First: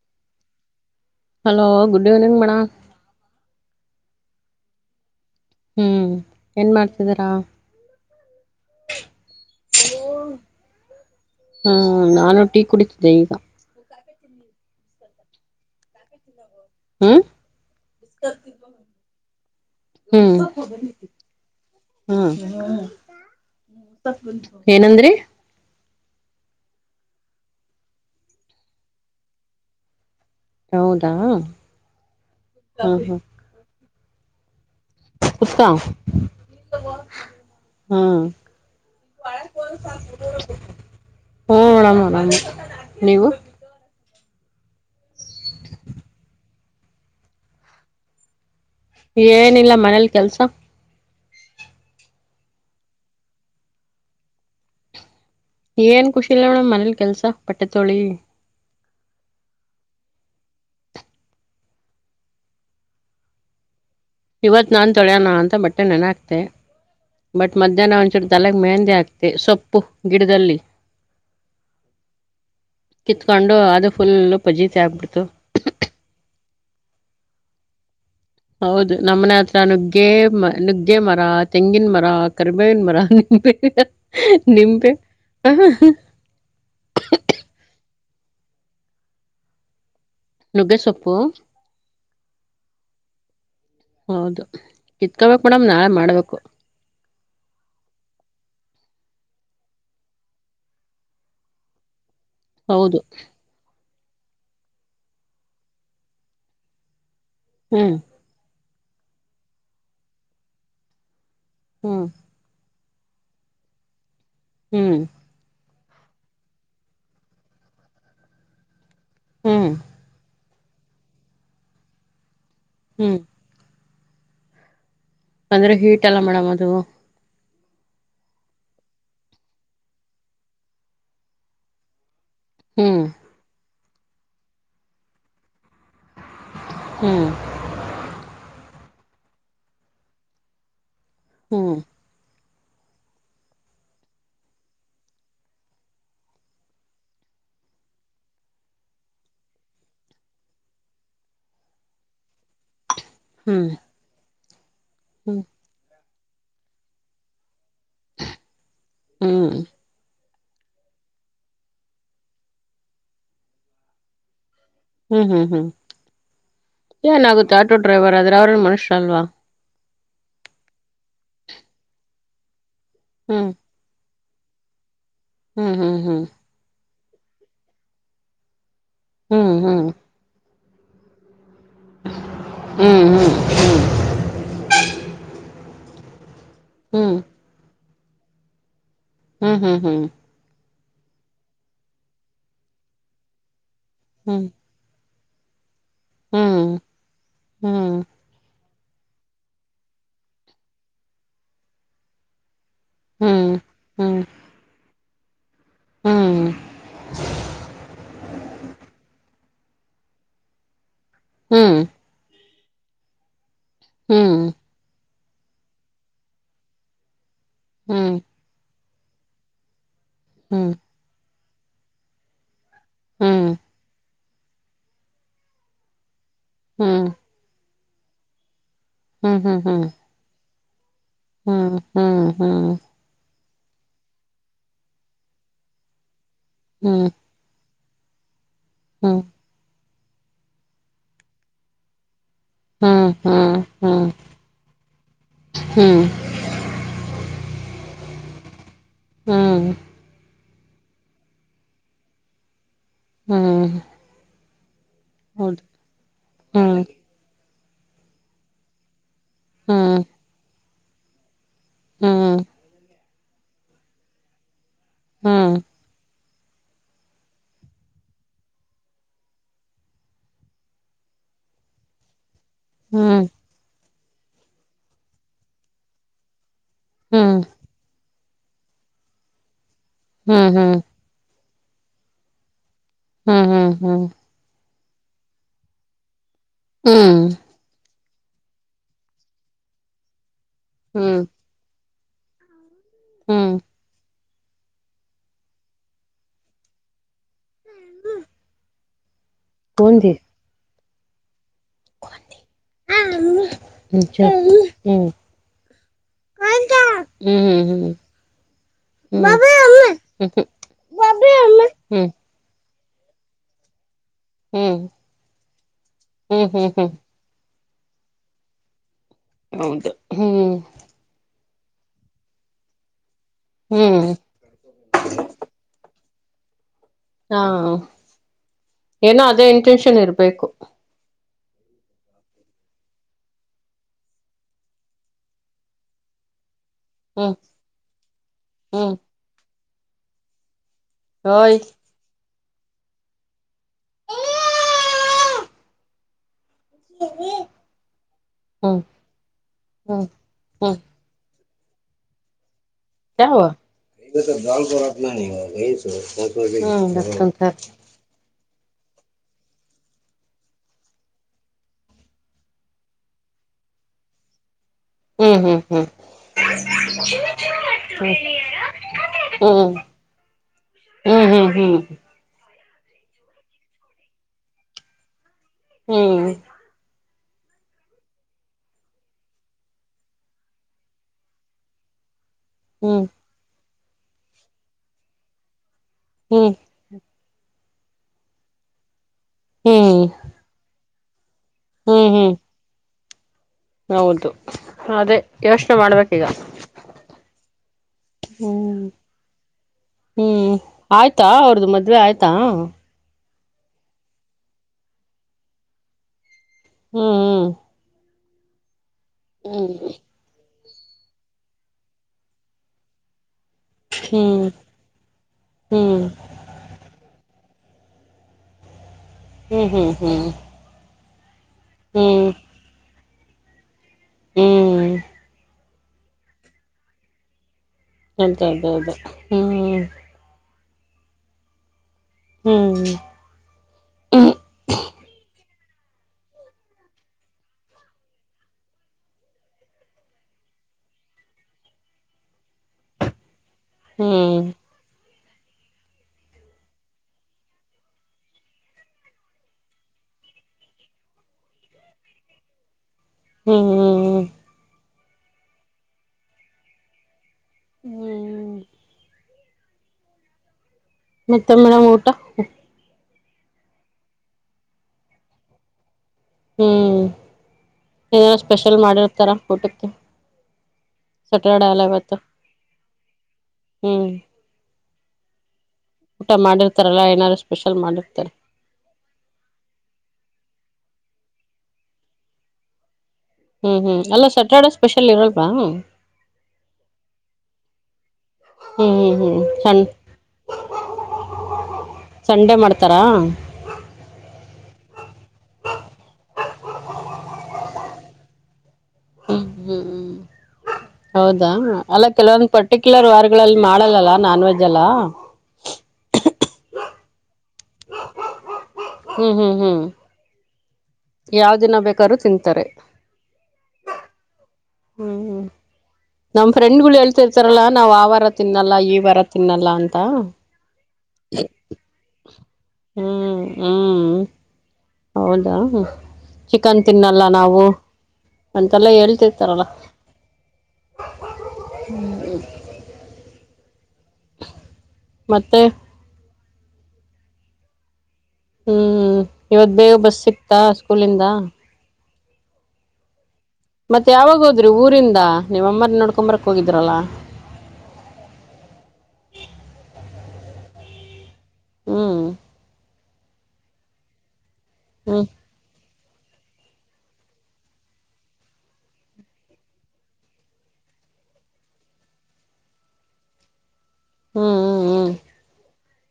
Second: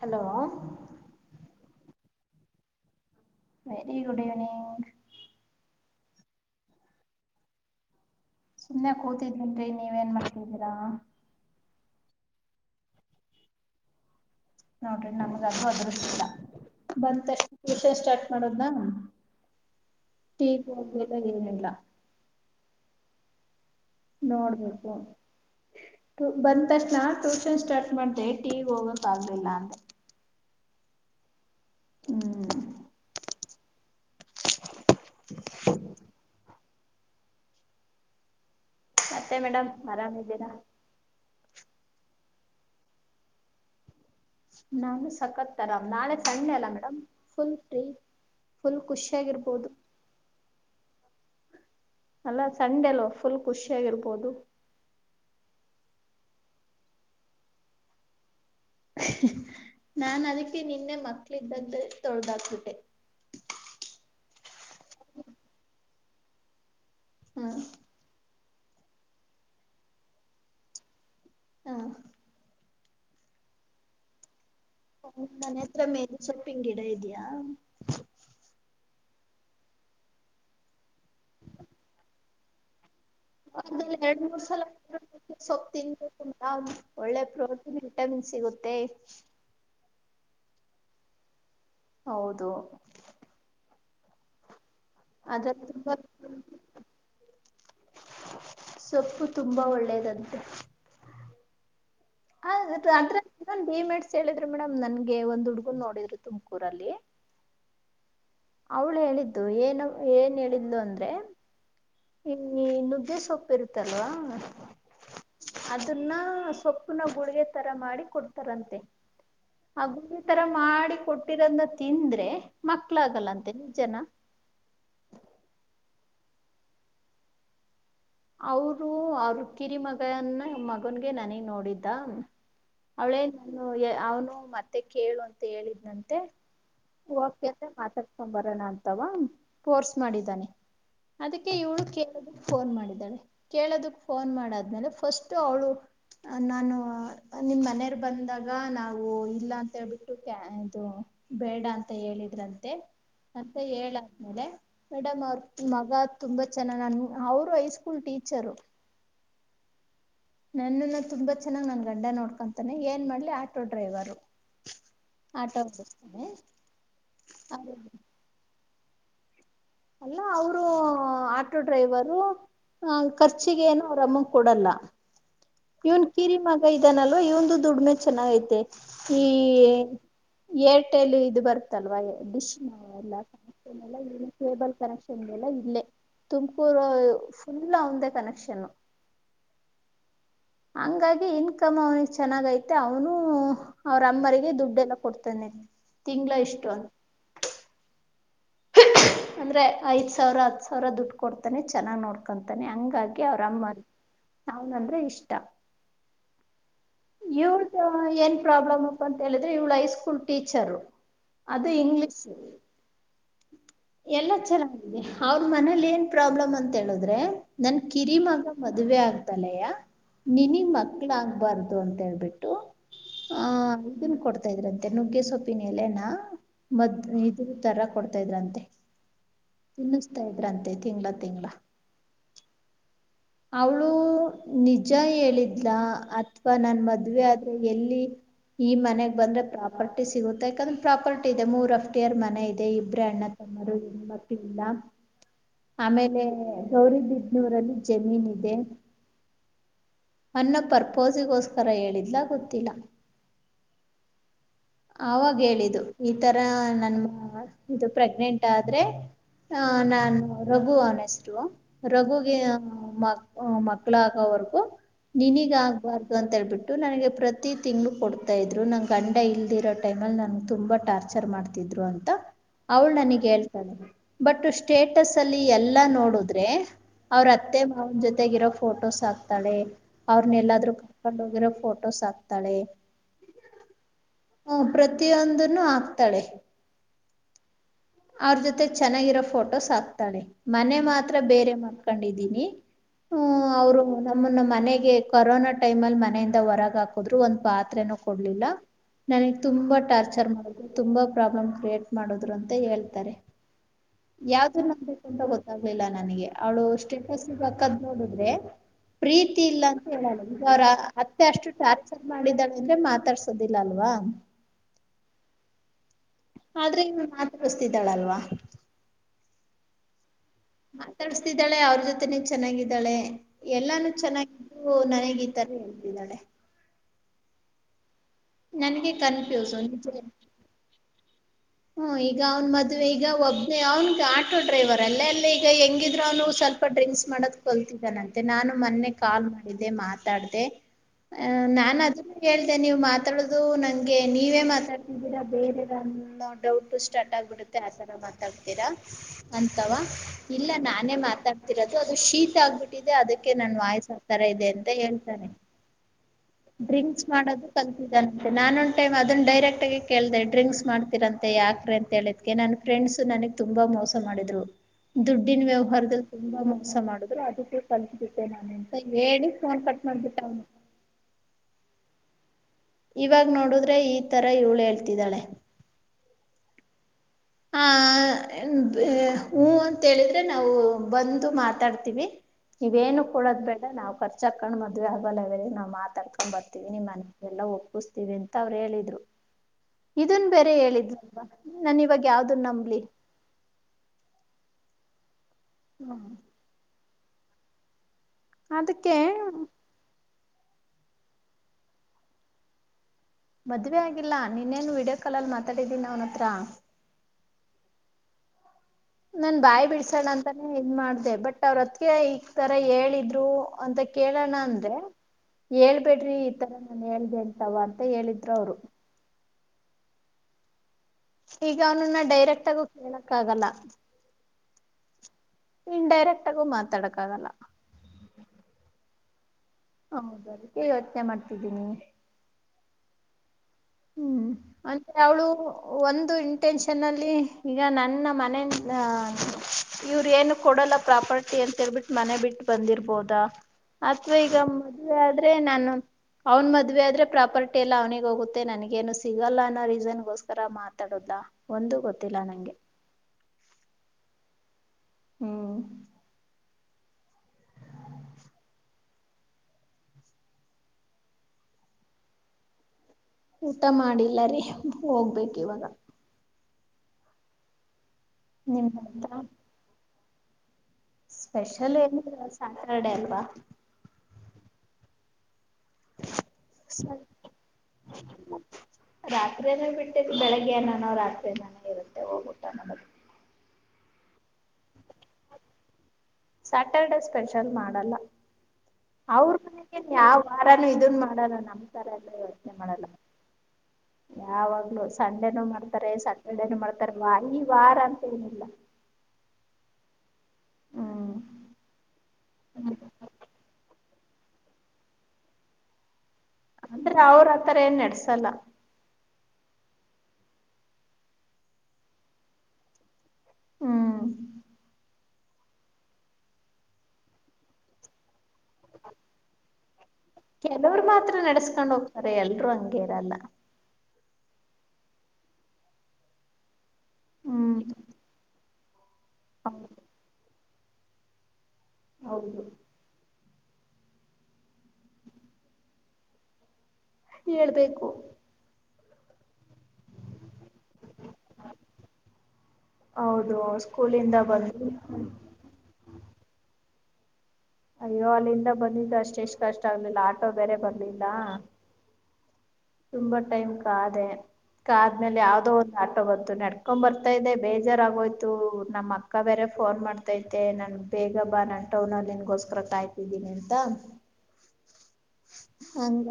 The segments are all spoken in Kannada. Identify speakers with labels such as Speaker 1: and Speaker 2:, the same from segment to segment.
Speaker 1: Hello
Speaker 2: hello good evening madam
Speaker 1: very good evening
Speaker 2: ಹ್ಮ್ ಏನ್ ಮಾಡ್ತಿದೀರಾ
Speaker 1: ಸುಮ್ನೆ ಕೂತಿದೇನ್ರರಿ ನೀವೇಏನ್ ಮಾಡ್ತಿದ್ದೀರಾ
Speaker 2: ಹ್ಮ್ ನಾನು ಟೀ ಕುಡಿತಿದ್ದೆ ಈಗ
Speaker 1: ನೋಡ್ರಿ ನಮಗ ಅದು ಅದೃಷ್ಟ ಇಲ್ಲ ಬ
Speaker 2: ಹ್ಮ್
Speaker 1: ಟ್ಯೂಷನ್ ಸ್ಟಾರ್ಟ್ ಮಾಡದನಾ
Speaker 2: ಹ್ಮ್ ಹ್ಮ್
Speaker 1: ನೋಡ್ಬೇಕು
Speaker 2: ಏನಂದ್ರಿ
Speaker 1: ಬಂದ ತಕ್ಷಣ ಟ್ಯೂಷನ್ ಸ್ಟಾರ್ಟ್ ಮಾಡ್ದೆ ಟಿವ ವಿ ಹೋಗ್ಕ್ ಆಗ್ಲಿಲ್ಲ ಅಂದ್ರೆ
Speaker 2: ಹೌದಾ ಹಾ ಹಾ ಉಸ್ಕಾ ಹ್ಮ್
Speaker 1: ಮತ್ತೆ ಮೇಡಮ್ ಆರಾಮಿದ್ದೀರಾ
Speaker 2: ಹಡ ನೋಡ ನೀವು
Speaker 1: ನಾನು ಸಖತ್ರಾಮ್ ನಾಳೆ ಸಣ್ಣೆ ಅಲ್ಲ ಮೇಡಮ್ ಫುಲ್ ಫ್ರೀ ಫುಲ್ ಖುಷಿಯಾಗಿರ್ಬೋದು
Speaker 2: ಏನಿಲ್ಲ ಮನೇಲಿ ಕೆಲ್ಸ
Speaker 1: ಅಲ್ಲ ಸಂಡೆಲ್ಲ ಫುಲ್ ಖುಷಿಯಾಗಿರ್ಬೋದು
Speaker 2: ಏನ್ ಖುಷಿ ಇಲ್ಲ ಮೇಡಮ್ ಮನೇಲಿ ಕೆಲ್ಸ ಬಟ್ಟೆ ತೋಳಿ
Speaker 1: ನಾನು ಅದಕ್ಕೆ ನಿನ್ನೆ ಮಕ್ಳಿದ್ದಂತೆ ತೊಳ್ದಾಕ್ಬಿಟ್ಟೆ
Speaker 2: [inaudible] ಇವತ್ ನಾನ್ ತೊಳ್ಯೋಣ ಅಂತ ಬಟ್ಟೆ ನೆನ ಆಕ್ತೆ
Speaker 1: ಹ
Speaker 2: ಬಟ್ ಮಧ್ಯಾಹ್ನ ಒಂದಚೂರ್ ತಲೆಗ್ ಮೆಹಂದಿ ಹಾಕ್ದೆ ಸೊಪ್ಪು ಗಿಡದಲ್ಲಿ
Speaker 1: ಹಾ
Speaker 2: ಕಿತ್ಕೊಂಡು ಅದು ಪುಲೂ
Speaker 1: ಹ ಮನೆ ಹತ್ರ ಮೆಹಾಂದಿ ಸೊಪ್ಪಿನ ಗಿಡ ಇದಿಯಾ
Speaker 2: ಹೌದು ನಮ್ಮನೆ ಹತ್ರ ನುಗ್ಗೆ ಮ ನುಗ್ಗೆ ಮರ ತೆಂಗಿನ ಮರ ಕರಿಬೇವಿನ ಮರ ನಿಂಬೆ
Speaker 1: ವಾರದಲ್ಲಿ ಎರಡ್ ಮೂರ್ ಸಲ
Speaker 2: ನಿಂಬೆ
Speaker 1: ನುಗ್ಗೇಸೊಪ್ಪು ತಿನ್ಬೇಕು ಅಲ್ವಾ ಒಳ್ಳೆ ಪ್ರೋಟಿನ್ ವಿಟಮಿನ್ ಸಿಗುತ್ತೆ.
Speaker 2: ಗೆ ಸೊಪ್ಪು
Speaker 1: ಹೌದು
Speaker 2: ಹೌದು ಕಿತ್ಕೋಬೇಕು ಮೇಡಮ್
Speaker 1: ಅದ್ರಲ್ಲಿ
Speaker 2: ನಾನ್
Speaker 1: ತುಂಬಾ
Speaker 2: ಮಾಡ್ಬೇಕು
Speaker 1: ಸೊಪ್ಪು ತುಂಬಾ ಒಳ್ಳೆದಂತೆ ಹ
Speaker 2: ಹೌದು.
Speaker 1: ಅದ್ರೆ ಡಿಮಿಟ್ಸ್ ಹ್ ಹೇಳಿದ್ರು ಮೇಡಮ್ ನನ್ಗೆ ಒಂದ್ ಹುಡುಗನ್ ನೋಡಿದ್ರು ತುಮಕೂರಲ್ಲಿ
Speaker 2: ಹ್ಮ್
Speaker 1: ಅವಳು ಹೇಳಿದ್ದು ಏನ್ ಏನ್ ಹೇಳಿದ್ದು ಅಂದ್ರೆ
Speaker 2: ಹ್ಮ್,
Speaker 1: ಇನ್ನು ನುಗ್ ಗೇ ಸೊಪ್ಪು ಇರುತ್ತಲ್ವಾ
Speaker 2: ಹ್ಮ್
Speaker 1: ಅದನ್ನ ಸೊಪ್ಪನ ಗುಳಿಗೆ ತರ ಮಾಡಿ ಕೊಡ್ತಾರಂತೆ
Speaker 2: ಹ್ಮ್,
Speaker 1: ಆ ಗುಳಿಗೆ ತರ ಮಾಡಿ ಕೊಟ್ಟಿರೊದ್ನ ತಿಂದ್ರೆ ಮಕ್
Speaker 2: ಹ್ಮ್.
Speaker 1: ಅಗಲ್ಲ ಅಂತೆ ನಿಜನಾ
Speaker 2: ಅಂದ್ರೆ ಹಿಟ್ ಅಲ್ಲ ಮೇಡಮ್ ಅದು
Speaker 1: ಅವರು ಅವ್ರರು ಕಿರಿಮಗನ್ನ ಮಗನ್ಗೆ ನನಗ್ ನೋಡಿದ್ದ
Speaker 2: ಹ್ಮ್,
Speaker 1: ಅವಳೇ ನಾನು ಅವನು ಮತ್ತೆ ಕೇಳು ಅಂತ ಹೇಳಿದ್ ನಂತ್ ತೆ
Speaker 2: ಹ್ಮ್,
Speaker 1: ಓಕೆ ಅಂದ್ರೆ ಮಾತಾಡ್ಕೊಂಡ ಬರೋಣ ಅಂತವ ಪೋರ್ಸ್ ಮಾಡಿದ್ದಾನೆ. ಅದಕ್ಕೆ
Speaker 2: ಹ್ಮ್,
Speaker 1: ಇವಳು ಕೇಳೋದಕ್ ಪೋನ್ ಮಾಡಿದ್ ದ್ದಾಳೆ ಕೇಳೋದಕ್ ಪೋನ್ ಮಾಡಾದ್ಮೇಲೆ ಫಸ್ಟ್ ಅವಳು ನಾನು ನಿಮ್ಮ ಮನೆಯರ್ ಬಂದಾಗ ನಾವು ಇಲ್ಲ ಅಂತೇಬಿಟ್ಟು ಕ್ಯಾ ಇದು ಬೇಡ ಅಂತ ಹೇಳಿದ್ರಂತೆ ಅಂತ
Speaker 2: ಹ್ಮ್,
Speaker 1: ಹೇಳಾದ್ಮೇಲೆ ಮೇಡಮ್
Speaker 2: ಹ್ಮ್,
Speaker 1: ಅವ್ರ
Speaker 2: ಹ್ಮ್,
Speaker 1: ಮಗ ತುಂಬಾ ಚೆನ್ನಾಗ್ ಅವರು ಹೈಸ್ ಸ್ಕೂಲ್ ಟೀಚರು
Speaker 2: ಹ್ಮ್,
Speaker 1: ನನ್ನುನ್ನ ತುಂಬಾ ಚೆನ್ನಾಗ್ ನನ್ ಗಂಡ ನೋಡ್ಕೊಂತಾನೆ ಏನ್ ಮಾಡ್ಲಿ ಆಟೋ ಡ್ರೈವರು
Speaker 2: ಹ್ಮ್ ಹ್ಮ್
Speaker 1: ಆಟೋ
Speaker 2: ಹ್ಮ್
Speaker 1: ಓಡಿಸ್ತಾನೆ
Speaker 2: ಏನಾಗುತ್ತೆ ಆಟೋ ಡ್ರೈವರ್ ಆದ್ರೆ ಅವ್ರನ್ ಮನುಷ್ಯರ್ ಅಲ್ವಾ
Speaker 1: ಅಲ್ಲಾ ಅವರು ಆಟೋ ಡ್ರೈವರು
Speaker 2: ಹ್ಮ್,
Speaker 1: ಖರ್ಚಿಗೆ ಏನೋ ಅವರ್ ಅಮ್ ಕೊಡಲ್ಲ
Speaker 2: ಹ್ಮ್, ಹ್ಮ್,
Speaker 1: ಇವನ್
Speaker 2: ಹ್ಮ್.
Speaker 1: ಕಿರಿ ಮಗ ಇದಾನಲ್ವ ಇವಂದು ದುಡುಮೆ ಚೆನ್ನಾಗೈತೆ ಈ
Speaker 2: ಹ್ಮ್, ಹ್ಮ್.
Speaker 1: ಏರ್ ಟೆಲ್ ಇದು ಬರ್ತ್ ತಲ್ವಾ ಡಿಶ್ ನ
Speaker 2: ಹ್ಮ್, ಹ್ಮ್,
Speaker 1: ಎಲ್ಲಾ
Speaker 2: ಹ್ಮ್,
Speaker 1: ಇ ಕೇಬಲ್ ಕನೆಕ್ಷನ್ ಎಲ್ಲಾ ಇಲ್ಲೇ ತುಮಕೂರು
Speaker 2: ಹ್ಮ್,
Speaker 1: ಪುಲ್ ಅವಂದೇ ಕನೆಕ್ಷನ್
Speaker 2: ಹ್ಮ್ ಹ್ಮ್ ಹ್ಮ್
Speaker 1: ಹಂಗಾಗಿ ಇನ್ಕಮ್ ಅವ್ನಿಗೆ ಚೆನ್ನಾಗೈತೆ ಅವನು ಅವರ್
Speaker 2: ಹ್ಮ್,
Speaker 1: ಅಮ್ಮರಿಗೆ ದುಡ್ಡೆಲ್ಲ ಕೊಡ್ತನೆ
Speaker 2: ಹ್ಮ್ ಹ್ಮ್
Speaker 1: ಅಂದ್ರೆ ಐದ್ ಸಾವಿರ ಹತ್ ಸಾವಿರ ದುಡ್ಡು ಕೊಡ್ತಾನೆ ಚೆನ್ನಾಗ್ ನೋಡ್ಕೊ ತ್ತಾನೆ ಹಂಗಾಗಿ ಅವರ್
Speaker 2: ಹ್ಮ್
Speaker 1: ಅಮ್ಮವರಿಗ್
Speaker 2: ಹ್ಮ್
Speaker 1: ಅವನಂದ್ರೆ ಇಷ್ಟ
Speaker 2: ಹ್ಮ್
Speaker 1: ಇವಳ್ದು ಏನ್ ಪ್ರಾಬ್ಲಮ್ ಅಪ್ಪ ಅಂತ ಹೇಳಿದ್ರೆ ಇವಳು ಹೈಸ್ಕೂಲ್ ಟೀಚರ್ ಅದು
Speaker 2: ಹ್ಮ್
Speaker 1: ಇಂಗ್ಲೀಷ್ ಎಲ್ಲಾ
Speaker 2: ಹ್ಮ್
Speaker 1: ಚನ್ನಾಗಿದೆ ಅವರ ಮನೇಲಿ ಏನ್ ಪ್ರಾಬ್ಲಮ್ ಅಂತ ಹೇಳುದ್ರೆ ನನ್ ಕಿರಿ
Speaker 2: ಹ್ಮ್
Speaker 1: ಮಗ ಮದುವೆ ಆಗ್ದಲಯ
Speaker 2: ಹ್ಮ್
Speaker 1: ನಿನಿಗೆ
Speaker 2: ಹ್ಮ್
Speaker 1: ಮಕ್ಳ್ ಆಗ್ ಬಾರದುು ಅಂತ ಹೇಳ್ಬಿಟ್ಟು ಆ
Speaker 2: ಹ್ಮ್
Speaker 1: ಇದನ್ ಕೊಡ್ ಕೊತಾ ಇದ್ರಂತೆ ನುಗ್ಗೆ ಸೊಪ್ಪಿನ ಎಲೆನ ಮದ
Speaker 2: ಹ್ಮ್
Speaker 1: ಇದ್ರ ತರ ಕೊಡ್ತಾ ಇದ್ರಂತೆ
Speaker 2: ಹ್ಮ್ ಹ್ಮ್ ಹ್ಮ್ ಹ್ಮ್
Speaker 1: ತಿನ್ನಿಸ್ತಾ ಇದ್ರ ಅಂತೆ
Speaker 2: ಹ್ಮ್ ಹ್ಮ್ ಹ್ಮ್
Speaker 1: ಅವಳು ನಿಜ ಹೇಳಿದ್ಲ ಅಥವಾ ನನ್ ಮದ್ವೆ ಆದ್ರೆ ಎಲ್ಲಿ ಈ ಮನೆಗ್ ಬಂದ್ರೆ ಪ್ರಾಪರ್ಟಿ ಸಿಗುತ್ತಾ ಯಾಕಂದ್ರೆ ಪ್ರಾಪರ್ಟಿ ಇದೆ ಮೂರ್ ಅಫ್ಟಿಯರ್ ಮನೆ ಇದೆ ಇಬ್ರೆ ಅಣ್ಣ
Speaker 2: ಹ್ಮ್
Speaker 1: ತಮ್ಮರು
Speaker 2: ಹ್ಮ್
Speaker 1: ಹೆಣ ಮಕ್ಳಲ್ಲ
Speaker 2: ಹ್ಮ್
Speaker 1: ಆಮೇಲೆ ಗೌರಿಬಿದನೂರಲ್ಲಿ ಜಮೀನ್ ಇದೆ
Speaker 2: ಹ್ಮ್
Speaker 1: ಅನ್ನ ಪರ್ಪೋಸಿಗೋಸ್ಕರ ಹೇಳಿದ್ಲ ಗೊತ್ತಿಲ್ಲ
Speaker 2: ಹ್ಮ್
Speaker 1: ಅವಾಗ ಹೇಳಿದು ಈ ತರ
Speaker 2: ಹ್ಮ್
Speaker 1: ನನ್ ಇದು ಪ್ರೆಗ್ನೆಂಟ್ ಆದ್ರೆ ಹ
Speaker 2: ಹ್ಮ್
Speaker 1: ನಾನು ರಘು ಅನ್ನಸರು ರಘುಗೆ ಮ ಮಕ್ಳ ಆಗೋವರ್ಗು ನಿನೀಗ
Speaker 2: ಹ್ಮ್
Speaker 1: ಆಗ್ಬಾರ್ದು ಅಂತ ಹೇಳ್ಬಿಟ್ಟು ನನಗೆ ಪ್ರತಿ ತಿಂಗಳು ಕೊಡ್ತಾ ಇದ್ರು ನಂ ಗಂಡ ಇಲ್ದಿ ಟೈಮ ಅಲ್ಲಿ ನನ್ ತುಂಬಾ ಟಾರ್ಚರ್ ಮಾಡ್ತಿದ್ರು ಅಂತ ಅವ್ಳ
Speaker 2: ಹ್ಮ್ ಹ್ಮ್
Speaker 1: ನನಗ್ ಹೇಳ್ತ ಬಟ್ ಸ್ಟೇಟಸ್ ಅಲ್ಲಿ ಎಲ್ಲಾ ನೋಡುದ್ರೆ ಅವ್ರ
Speaker 2: ಹ್ಮ್
Speaker 1: ಅತ್ತೆ ಮಾವನ ಜೊತೆ ತೆಗಿರೋ ಫೋಟೋಸ್ ಆಕ್ತಾಳೆ ಅವ್ರನ್ನ
Speaker 2: ಹ್ಮ್
Speaker 1: ಎಲ್ಲಾದ್ರೂ
Speaker 2: ಹ್ಮ್ ಹ್ಮ್
Speaker 1: ಕರ್ಕೊಂಡೋಗಿರೋ ಫೋಟೋಸ್ ಹಾಕ್ತಾಳೆ
Speaker 2: ಹ್ಮ್ ಹ್ಮ್ ಹ್ಮ್
Speaker 1: ಹ ಪ್ರತಿಯೊಂದನ್ನು ಆಗ್ತಾಳೆ
Speaker 2: ಹ್ಮ್
Speaker 1: ಅವ್ರ ಜೊತೆ ಚೆನ್ನಾಗಿರೋ ಫೋಟೋಸ್ ಹಾಕ್ತಾಳೆ ಮನೆ ಮಾತ್ರ
Speaker 2: ಹ್ಮ್
Speaker 1: ಬೇರೆ ಮ [unintelligible] ಕೀನಿ ಅವರು ಮುನ್ನ ಮನೆಗೆ ಕೊರೋನಾ ಟೈಮ್ ಅಲ್ಲಿ ಮನೆಯಿಂದ ಹೊರಗ ಹಾಕುದ್ರು ಒಂದ್ ಪಾತ್ರೇನೂ ಕೊಡ್ಲಿಲ್ಲ ನನಗ್ ತುಂಬಾ
Speaker 2: ಕೊಂದಿ
Speaker 1: ಟಾರ್ಚರ್ ಮಾಡುದು್ರು ತುಂಬಾ ಪ್ರಾಬ್ಲಮ್ ಕ್ರಿಯೇಟ್ ಮಾಡದ್ರು ಅಂತ ಹೇಳ್ತಾರೆ
Speaker 2: ಹ್ಮ್ ಹ್ಮ್
Speaker 1: ಯಾವ್ದ ನನ್ ಬುಂತ ಗೊತ್ತಾಗ್ಲಿಲ್ಲ ನನಗೆ ಅವಳು ಸ್ಟೇಟಸ್
Speaker 2: ಹ್ಮ್ ಹ್ಮ್
Speaker 1: ಬಕ್ಕದ್
Speaker 2: ಹ್ಮ್ ಹ್ಮ್ ಹ್ಮ್
Speaker 1: ನೋಡಿದ್ರೆ ಪ್ರೀತಿ
Speaker 2: ಹ್ಮ್
Speaker 1: ಇಲ್ಲ ಅಂತ ಹೇಳಣಗ ಅವ್ರ ಹತ್ತೆ ಅಷ್ಟು ಚಾರ್ಚರ್ ಮಾಡಿದಳ ಅಂದ್ರೆ ಮಾತಾಡ್ಸೋದಿಲ್ಲ ಅಲ್ವಾ
Speaker 2: ಹ್ಮ್ ಹ್ಮ್ ಹ್ಮ್ ಹ್ಮ್
Speaker 1: ಸ್ತಿದ್ದಾಳ ಅಲ್ವಾ
Speaker 2: ಹೌದು ಹ್ಮ್
Speaker 1: ಮಾತಾಡ್ಸ್ತಿದ್ದಾಳೆ ಅವ್ರ ಜೊತೆ ನೀ ಚೆನ್ನಾಗಿದ್ದಾಳೆ ಎಲ್ಲಾನು
Speaker 2: ಹ್ಮ್
Speaker 1: ಚೆನ್ನಾಗಿದ್ದು ನನಗ್ ಈ ತರ ಹೇಳ್ತಿದ್ದಾಳೆ
Speaker 2: ಹಾ
Speaker 1: ನನಗೆ
Speaker 2: ಏನೋ ಅದೇ
Speaker 1: ಕನ್ಫ್ಯೂಸು
Speaker 2: ಇಂಟೆನ್ಷನ್ ಇರ್ಬೇಕು
Speaker 1: ಹ ಈಗ ಅವ್ನ್ ಮದ್ೆ ಈಗ ಒಬ್ಬನ ಅವ್ನಿಗೆ ಆಟೋ ಡ್ರೈವರ್ ಅಲ್ಲೇ ಅಲ್ಲ ಈಗ ಹೆಂಗಿದ್ರರು ಅವನು ಸ್ವಲ್ಪ ಡ್ರಿಂಕ್ಸ್
Speaker 2: ಹ್ಮ್
Speaker 1: ಮಾಡದ ಕೊಲ್ತಿದ್ದಾನಂತೆ ನಾನು ಮೊನ್ನೆ
Speaker 2: ಹ್ಮ್
Speaker 1: ಕಾಲ್ ಮಾಡಿದ್ದೆ ಮಾತಾಡ್ದ ಹ
Speaker 2: ಓಯ್
Speaker 1: ನಾನ್ ಅದನ್ನ ಹೇಳ್್ದೇನೆ ನೀವವು ಮಾತ್ ಮಾತಾಡದು ನಂಗೆ ನೀವೇ ಮಾತಾಡ್ತಿದ್ದೀರಾ ಬೇರೆೋ ಡೌಟ್ ಸ್ಟಾರ್ಟ್ ಆಗ್ಬಿಡುತ್ತೆ ಆತರ ಮಾತಾಡ್ತೀರಾ
Speaker 2: ಹ್ಮ್
Speaker 1: ಅಂತವಾ
Speaker 2: ಹ್ಮ್
Speaker 1: ಇಲ್ಲ
Speaker 2: ಹ್ಮ್
Speaker 1: ನಾನೇ ಮಾತಾ ಆತಿರದು ಅದು ಶೀತ ಆಗ್ಬಿಟ್ಟಿದೆ ಅದಕ್ಕೆ
Speaker 2: ಯಾವ
Speaker 1: ನನ್ ವಾಯಸ್ಸ ಆ ತರ ಇದೆ ಅಂತ ಹೇಳ್ತಾನೆ
Speaker 2: ಹ್ಮ್
Speaker 1: ಡ್ರಿಂಕ್ಸ್ ಮಾಡದುರು
Speaker 2: ಬಸ್ಕೊಂತಾರೆ
Speaker 1: ಕಲ್ತಿದ್ದಾನಂತೆ ನಾನ ಮ್ ಅದನ್ನ ಡೈರೆಕ್ಟ್ಗಿ ಕೇಳ್ದೆ ಡ್ರಿಂಕ್ ಮಾಡ್ತತಿರಂತೆ ಯಾಕ್ರೆ ಅಂತ ಹೇಳಿದಕ್ಕೆ ನನ್ ಫ್ರೆಂಡ್ಸ್ ನನಗ್ ತುಂಬ ಮೋಸ ಮಾಡ್ಿದರು
Speaker 2: ಹ್ಮ್
Speaker 1: ದುಡ್ಡಿನ
Speaker 2: ಹ್ಮ್
Speaker 1: ವ್ಯವಹಾರದಲ್ಲಿ ತುಂಬಾ ಮೋಸ ಮಾಡುದ್ರು ಅದು ಕೂಡ ಕಲ್ೆ ನಾನ ಅಂತ ಹೇಳಿ ಫೋನ್
Speaker 2: ಹ್ಮ್
Speaker 1: ಕಟ್ ಮಾಡ [unintelligible] ಹ ತ
Speaker 2: ಹ್ಮ್ ಹ್ಮ್ ಹ್ಮ್
Speaker 1: ಇವಾಗ ನೋಡುದ್ರೆ ಈ ತರ ಇವಳು ಹೇಳ್ತಿದ್ದಾಳೆ
Speaker 2: ಹ್ಮ್
Speaker 1: ಹಾ ಹ್ಞೂಂ ಅಂತ ಹೇಳಿದ್ರೆ ನಾವು ಬಂದು ಮಾತಾಡ್ತೀವಿ. ನೀವೇನು ಕೊಡೋದ್ ಬೇಡ ನಾವು ಖರ್ಚು ಹಾಕೊಂಡ್ ಮದ್ವೆ ಆಗಲ್ಲಾಗೀವ್ರೀ ನಾವ್ ಮಾತಾಡ್ಕೊಂಡ್ ಬರ್ತೀವಿ ನಿಮ್ಮ್ ಮನ್ ಲ್ಲ ಒಪ್ಪಿಸ್ತೀವಿ ಅಂತ ಅವ್ರು ಹೇಳಿದ್ರು
Speaker 2: ಹ್ಮ್ ಹ್ಮ್
Speaker 1: ಇದನ್ ಬೇರೆ ಹೇಳಿದ್ರು ನಾನ್ ಇವಾಗ್
Speaker 2: ಹ್ಮ್ ಹ್ಮ್
Speaker 1: ಯಾವ್ದುನ್ ನಂಬ್ಲಿ
Speaker 2: ಹೌದು ಅದೇ ಯೋಚನೆ
Speaker 1: ಹ್ಮ್
Speaker 2: ಮಾಡ್ಬೇಕೀಗ. ಹ್ಮ್
Speaker 1: ಅದಕ್ಕೆ
Speaker 2: ಹ್ಮ್ ಆಯ್ತಾ ಅವ್ರ್ದ ಮದ್ವೆ ಆಯ್ತಾ.
Speaker 1: ಮದ್ವೆ ಆಗಿಲ್ಲ ನಿನ್ನೇನು ವಿಡಿಯೋ ಕಾಲಲ್ಲಿ ಮಾತಾಡಿದೀನಿ ಅವನ ಹತ್ರ.
Speaker 2: ಹ್ಮ್ ಹ್ಮ್
Speaker 1: ನನ್ ಬಾಯಿ ಬಿಡ್ಸೋಣ ಅಂತಾನೇ ಇದನ್ ಮಾಡ್ದ ಬಟ್ ಅವ್ರತ್ಗೆ ಈ ತರ ಹೇಳಿದ್ರು ಅಂತ ಕೇಳೋಣ
Speaker 2: ಹ್ಮ್ ಹ್ಮ್
Speaker 1: ಅಂದ್ರೆ
Speaker 2: ಹ್ಮ್
Speaker 1: ಹೇಳ್ಬೇಡ್ರಿ ಈತರ ನಾನ್ ಹೇಳ್ದೆ ಅಂತಾವಾ ಅಂತ ಹೇಳಿದ್ರು ಅವ್ರು.
Speaker 2: ಹ್ಮ್ ಹ್ಮ್ ಹ್ಮ್
Speaker 1: ಈಗ ಅವನನ್ನ
Speaker 2: ಹ್ಮ್
Speaker 1: ಡೈರೆಕ್ಟ್ ಆಗು ಕೇಳಕ್ ಆಗಲ್ಲ.
Speaker 2: ಹ್ಮ್
Speaker 1: ಇನ್ಡೈರೆಕ್ಟ್ ಆಗೂ ಮಾತಾಡಕ್ಕಾಗಲ್ಲ
Speaker 2: [unintelligible]
Speaker 1: ಈ ಯೋಚನೆ ಮಾಡ್ತಿದ್ದೀನಿ.
Speaker 2: ಹ್ಮ್
Speaker 1: ಹ್ಮ್ ಅಂದ್ರೆ ಅವಳು ಒಂದು ಇಂಟೆನ್ಷನ್ಲ್ಲಿ ಈಗ ನನ್ನ ಮನೆ ಇವರು ಏನು ಕೊಡ ಲ್ಲ ಪ್ರಾಪರ್ಟಿ ಅಂತ ಹೇಳ್ಬಿಟ್ಟು ಮನೆ ಬಿಟ್ಟು ಬಂದಿರ್ಬೋದಾ. ಅಥವಾ ಈಗ
Speaker 2: ಹ್ಮ್
Speaker 1: ಮದ್ವೆ ಆದ್ರೆ ನಾನು ಅವ್ನ್ ಮದ್ವೆ ಆದ್ರೆ ಪ್ರಾಪರ್ಟಿ ಎಲ್ಲ ಅವನಿಗೆ ಹೋಗು ತ್ತೆ ನನಗೇನು ಸಿಗಲ್ಲ ಅನ್ನೋ ರೀಸನ್ಗೋಸ್ಕರ ಮಾತಾಡುದ್ಲಿ ಒಂದು ಗೊತ್ತಿಲ್ಲ ನಂಗೆ.
Speaker 2: ಹ್ಮ್ ಹ್ಮ್ ಹ್ಮ್
Speaker 1: ಹ್ಮ್
Speaker 2: ಹ್ಮ್ ಮತ್ತೆ ಮೇಡಮ್ ಊಟ
Speaker 1: ಊಟ ಮಾಡಿಲ್ಲ ರೀ ಹೋಗ್ಬೇಕು ಇವಾಗ.
Speaker 2: ಹ್ಮ್ ಏನೋ ಸ್ಪೆಷಲ್ ಮಾಡಿರ್ತಾರ ಊಟಕ್ಕೆ. ಸ್ಯಾಟರ್ಡೆ
Speaker 1: ಸ್ಪೆಷಲ್
Speaker 2: ಅಲ್ಲ ಇವತ್ತು
Speaker 1: ಏನಿಲ್ಲ ಸ್ಯಾಟರ್ಡೇ ಅಲ್ವಾ.
Speaker 2: ಹ್ಮ್ ಊಟ ಮಾಡಿರ್ತಾರಲ್ಲಾ ಏನಾದ್ರು ಸ್ಪೆಷಲ್ ಮಾಡಿರ್ತಾರೆ.
Speaker 1: ರಾತ್ರಿ ಅನ್ನ ಬಿಟ್ಟೇ ಬೆಳಿಗ್ಗೆ ಅನ್ನಾ ನೋ ರಾತ್ರಿ ಅನ್ನ
Speaker 2: ಹ್ಮ್ ಹ್ಮ್ ಅಲ್ಲ ಸ್ಯಾಟರ್ಡೇ ಸ್ಪೆಷಲ್ ಇರಲ್ವಾ
Speaker 1: ಸ್ಯಾಟರ್ಡೆೇ ಸ್ಪೆಷಲ್ ಮಾಡಲ್ಲ.
Speaker 2: ಹ್ಮ್
Speaker 1: ಅವ್ರ
Speaker 2: ಹ್ಮ್
Speaker 1: ಮನೆಗೆೇ
Speaker 2: ಸಣ್
Speaker 1: ಯಾವ ವಾರನೂ ಇದನ್ ಮಾಡಲ್ಲ ನಮ್ ತರ ಎಲ್ಲ ಯೋಚನೆ
Speaker 2: ಸಂಡೇ
Speaker 1: ಮಾಡಲ್ಲ.
Speaker 2: ಮಾಡ್ತಾರಾ
Speaker 1: ಯಾವಾಗ್ಲೂ ಸಂಡೇನು ಮಾಡ್ತಾರೆ ಸ್ಯಾಟರ್ಡೇನುೂ ಮಾಡ್ತಾರೆ ಈ ವಾರ ಏನಿಲ್ಲ
Speaker 2: ಹ್ಮ್ ಹ್ಮ್
Speaker 1: ಹ್ಮ್
Speaker 2: ಹೌದಾ ಅಲ್ಲ ಕೆಲವೊಂದು ಪರ್ಟಿಕ್ಯುಲರ್ ವಾರಗಳಲ್ಲಿ ಮಾಡಲ್ಲಲ್ಲ ನಾನ್ ವೆಜ್ ಎಲ್ಲ [inaudible]
Speaker 1: ಅಂದ್ರೆ ಅವ್ರ ಆತರ ಏನ್ ನೆಡ್ಸಲ್ಲ.
Speaker 2: ಹ್ಮ್ ಹ್ಮ್ ಹ್ಮ್ ಯಾವ ದಿನ ಬೇಕಾದ್ರು ತಿಂತಾರೆ.
Speaker 1: ಹ್ಮ್
Speaker 2: ಹ್ಮ್ ಹ್ಮ್ ನಮ್ ಫ್ರೆಂಡ್ ಗಳು ಹೇಳ್ತಿರ್ತಾರಲ್ಲಾ ನಾವ್ ಆವಾರ ತಿನ್ನಲ್ಲ ಈ ವಾರ ತಿನ್ನಲ್ಲ ಅಂತ
Speaker 1: ಕೆಲವ್ರು ಮಾತ್ರ ನಡೆಸ್ಕೊಂಡ್ ಹೋಗ್ತಾರೆ ಎಲ್ರು ಹಂಗೆ ಇರಲ್ಲ.
Speaker 2: ಹ್ಮ್ ಹ್ಮ್ ಹೌದಾ ಚಿಕನ್ ತಿನ್ನಲ್ಲ
Speaker 1: ಹ್ಮ್
Speaker 2: ನಾವು ಅಂತೆಲ್ಲ ಹೇಳ್ ತ್ತಾರಲ್ಲ
Speaker 1: ಹೌದು ಹೌದು
Speaker 2: [inaudible] ಮತ್ತೆ
Speaker 1: ಹೇಳ್ಬೇಕು
Speaker 2: ಹ್ಮ್ ಇವತ್ ಬೇ ಬೇಗ ಬಸ್ ಸಿಕ್ತಾ ಸ್ಕೂಲಿಂದ
Speaker 1: ಹೌದು
Speaker 2: ಮತ್ತೆ
Speaker 1: ಸ್ಕೂಲಿಂದ
Speaker 2: ಯಾವಾಗ ಹೋದ್ರಿ
Speaker 1: ಬಂದು
Speaker 2: ಊರಿಂದ ನೀವ್ ಅಮ್ಮರ ನೋಡ್ಕೊಂಬರಕ್ ಹೋಗಿದ್ರಲ್ಲ
Speaker 1: ಅಯ್ಯೋ ಅಲ್ಲಿಂದ ಬಂದಿದ್ದು ಅಷ್ಟ ಎಷ್ಟು ಕಷ್ಟ ಆಗ್ಲಿಲ್ಲ ಆಟೋ ಬೇರೆ ಬರ್ಲಿಲ್ಲ
Speaker 2: ಹ್ಮ್
Speaker 1: ತುಂಬಾ ಟೈಮ್ ಕಾದೆ ಕ ಆದ್ಮೇಲೆ
Speaker 2: ಹ್ಮ್
Speaker 1: ಯಾವ್ದೋ ಒಂದು್ ಆಟೋ ಬಂತು ನಡ ಕಕೊಂಡ್ ಬರ್ತಾ ಇದೆ ಬೇಜಾರಾಗೋಯ್ತು ನಮ್ಮ್ ಅಕ್ಕ ಬೇರೆ ಫೋನ್ ಮಾಡ್ತೈತೆ ನನ್ ಬೇಗ ಬ ಟೌನಲ್ಲಿ ನಿನ್ಗೋಸ್ಕರ ಕಾಯ್ತಿದ್ದೀನಿ ಅಂತ
Speaker 2: ಹ್ಮ್ ಹ್ಮ್ ಹ್ಮ್
Speaker 1: ಹಂಗ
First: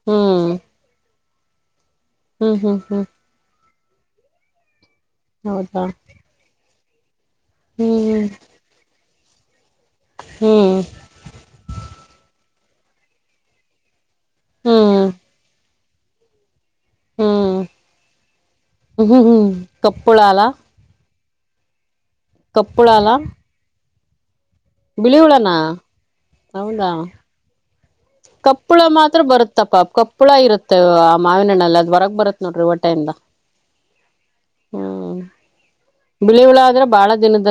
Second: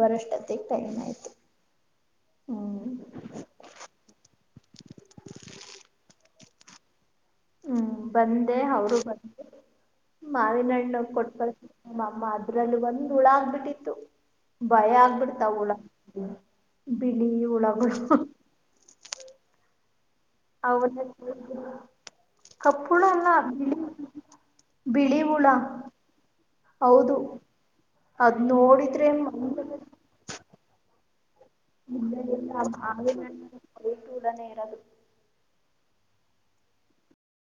Speaker 1: ಬರಷ್ಟ
Speaker 2: ಹ್ಮ್ ಹ್ಮ್ ಹ್ಮ್ ಹೌದಾ
Speaker 1: ಹ್ಮ್ ಬಂದೆ ಅವರು ಬಂದ
Speaker 2: ಹ್ಮ್
Speaker 1: ಮಾವಿನಣ್ಣ ಕೊಟ್ಕಳತ ಅ ಅಮ್ಮ ಅದ್ರಲ್ಲಿ ಒಂದ್ ಹುಳ ಆಗ್ಬಿಟ್ಟಿತ್ತು ಭಯ
Speaker 2: ಹ್ಮ್
Speaker 1: ಆಗ್ಬಿಡ್ತಾವ ಹಳ ಬಿಳಿ ಹುಳ
Speaker 2: ಹ್ಮ ಹ್ಮ್ ಹ್ಮ್ಪ್ಪ
Speaker 1: ಕಪ್ಪುಳ
Speaker 2: ಕಪ್ಪುಳಾಲ
Speaker 1: ಎಲ್ಲ ಬಿಳ
Speaker 2: ಬಿಳಿ ಉಳನಾ ಹೌದಾ
Speaker 1: ಹೌದು ಅದ್
Speaker 2: ಕಪ್ಪಳ
Speaker 1: ನೋಡಿದ್ರೆ
Speaker 2: ಮಾತ್ರ
Speaker 1: ಮೈ
Speaker 2: ಬರುತ್ತಪ್ಪ ಕಪ್ಪಳ ಇರುತ್ತೆ ಮಾವಿನಣ್ಣಲ್ಲಿ ಅದ್ ಹೊರಗ್ ಬರುತ್ ನೋಡ್ರಿ
Speaker 1: ಟ್ಟ
Speaker 2: ಹೊಟ್ಟೆಯಿಂದ
Speaker 1: ಉಡ ನೇರರು [unintelligible]
Speaker 2: ಹ್ಮ್ ಬಿಳಿ ಹುಳ ಆದ್ರೆ ಬಾಳ ದಿನದ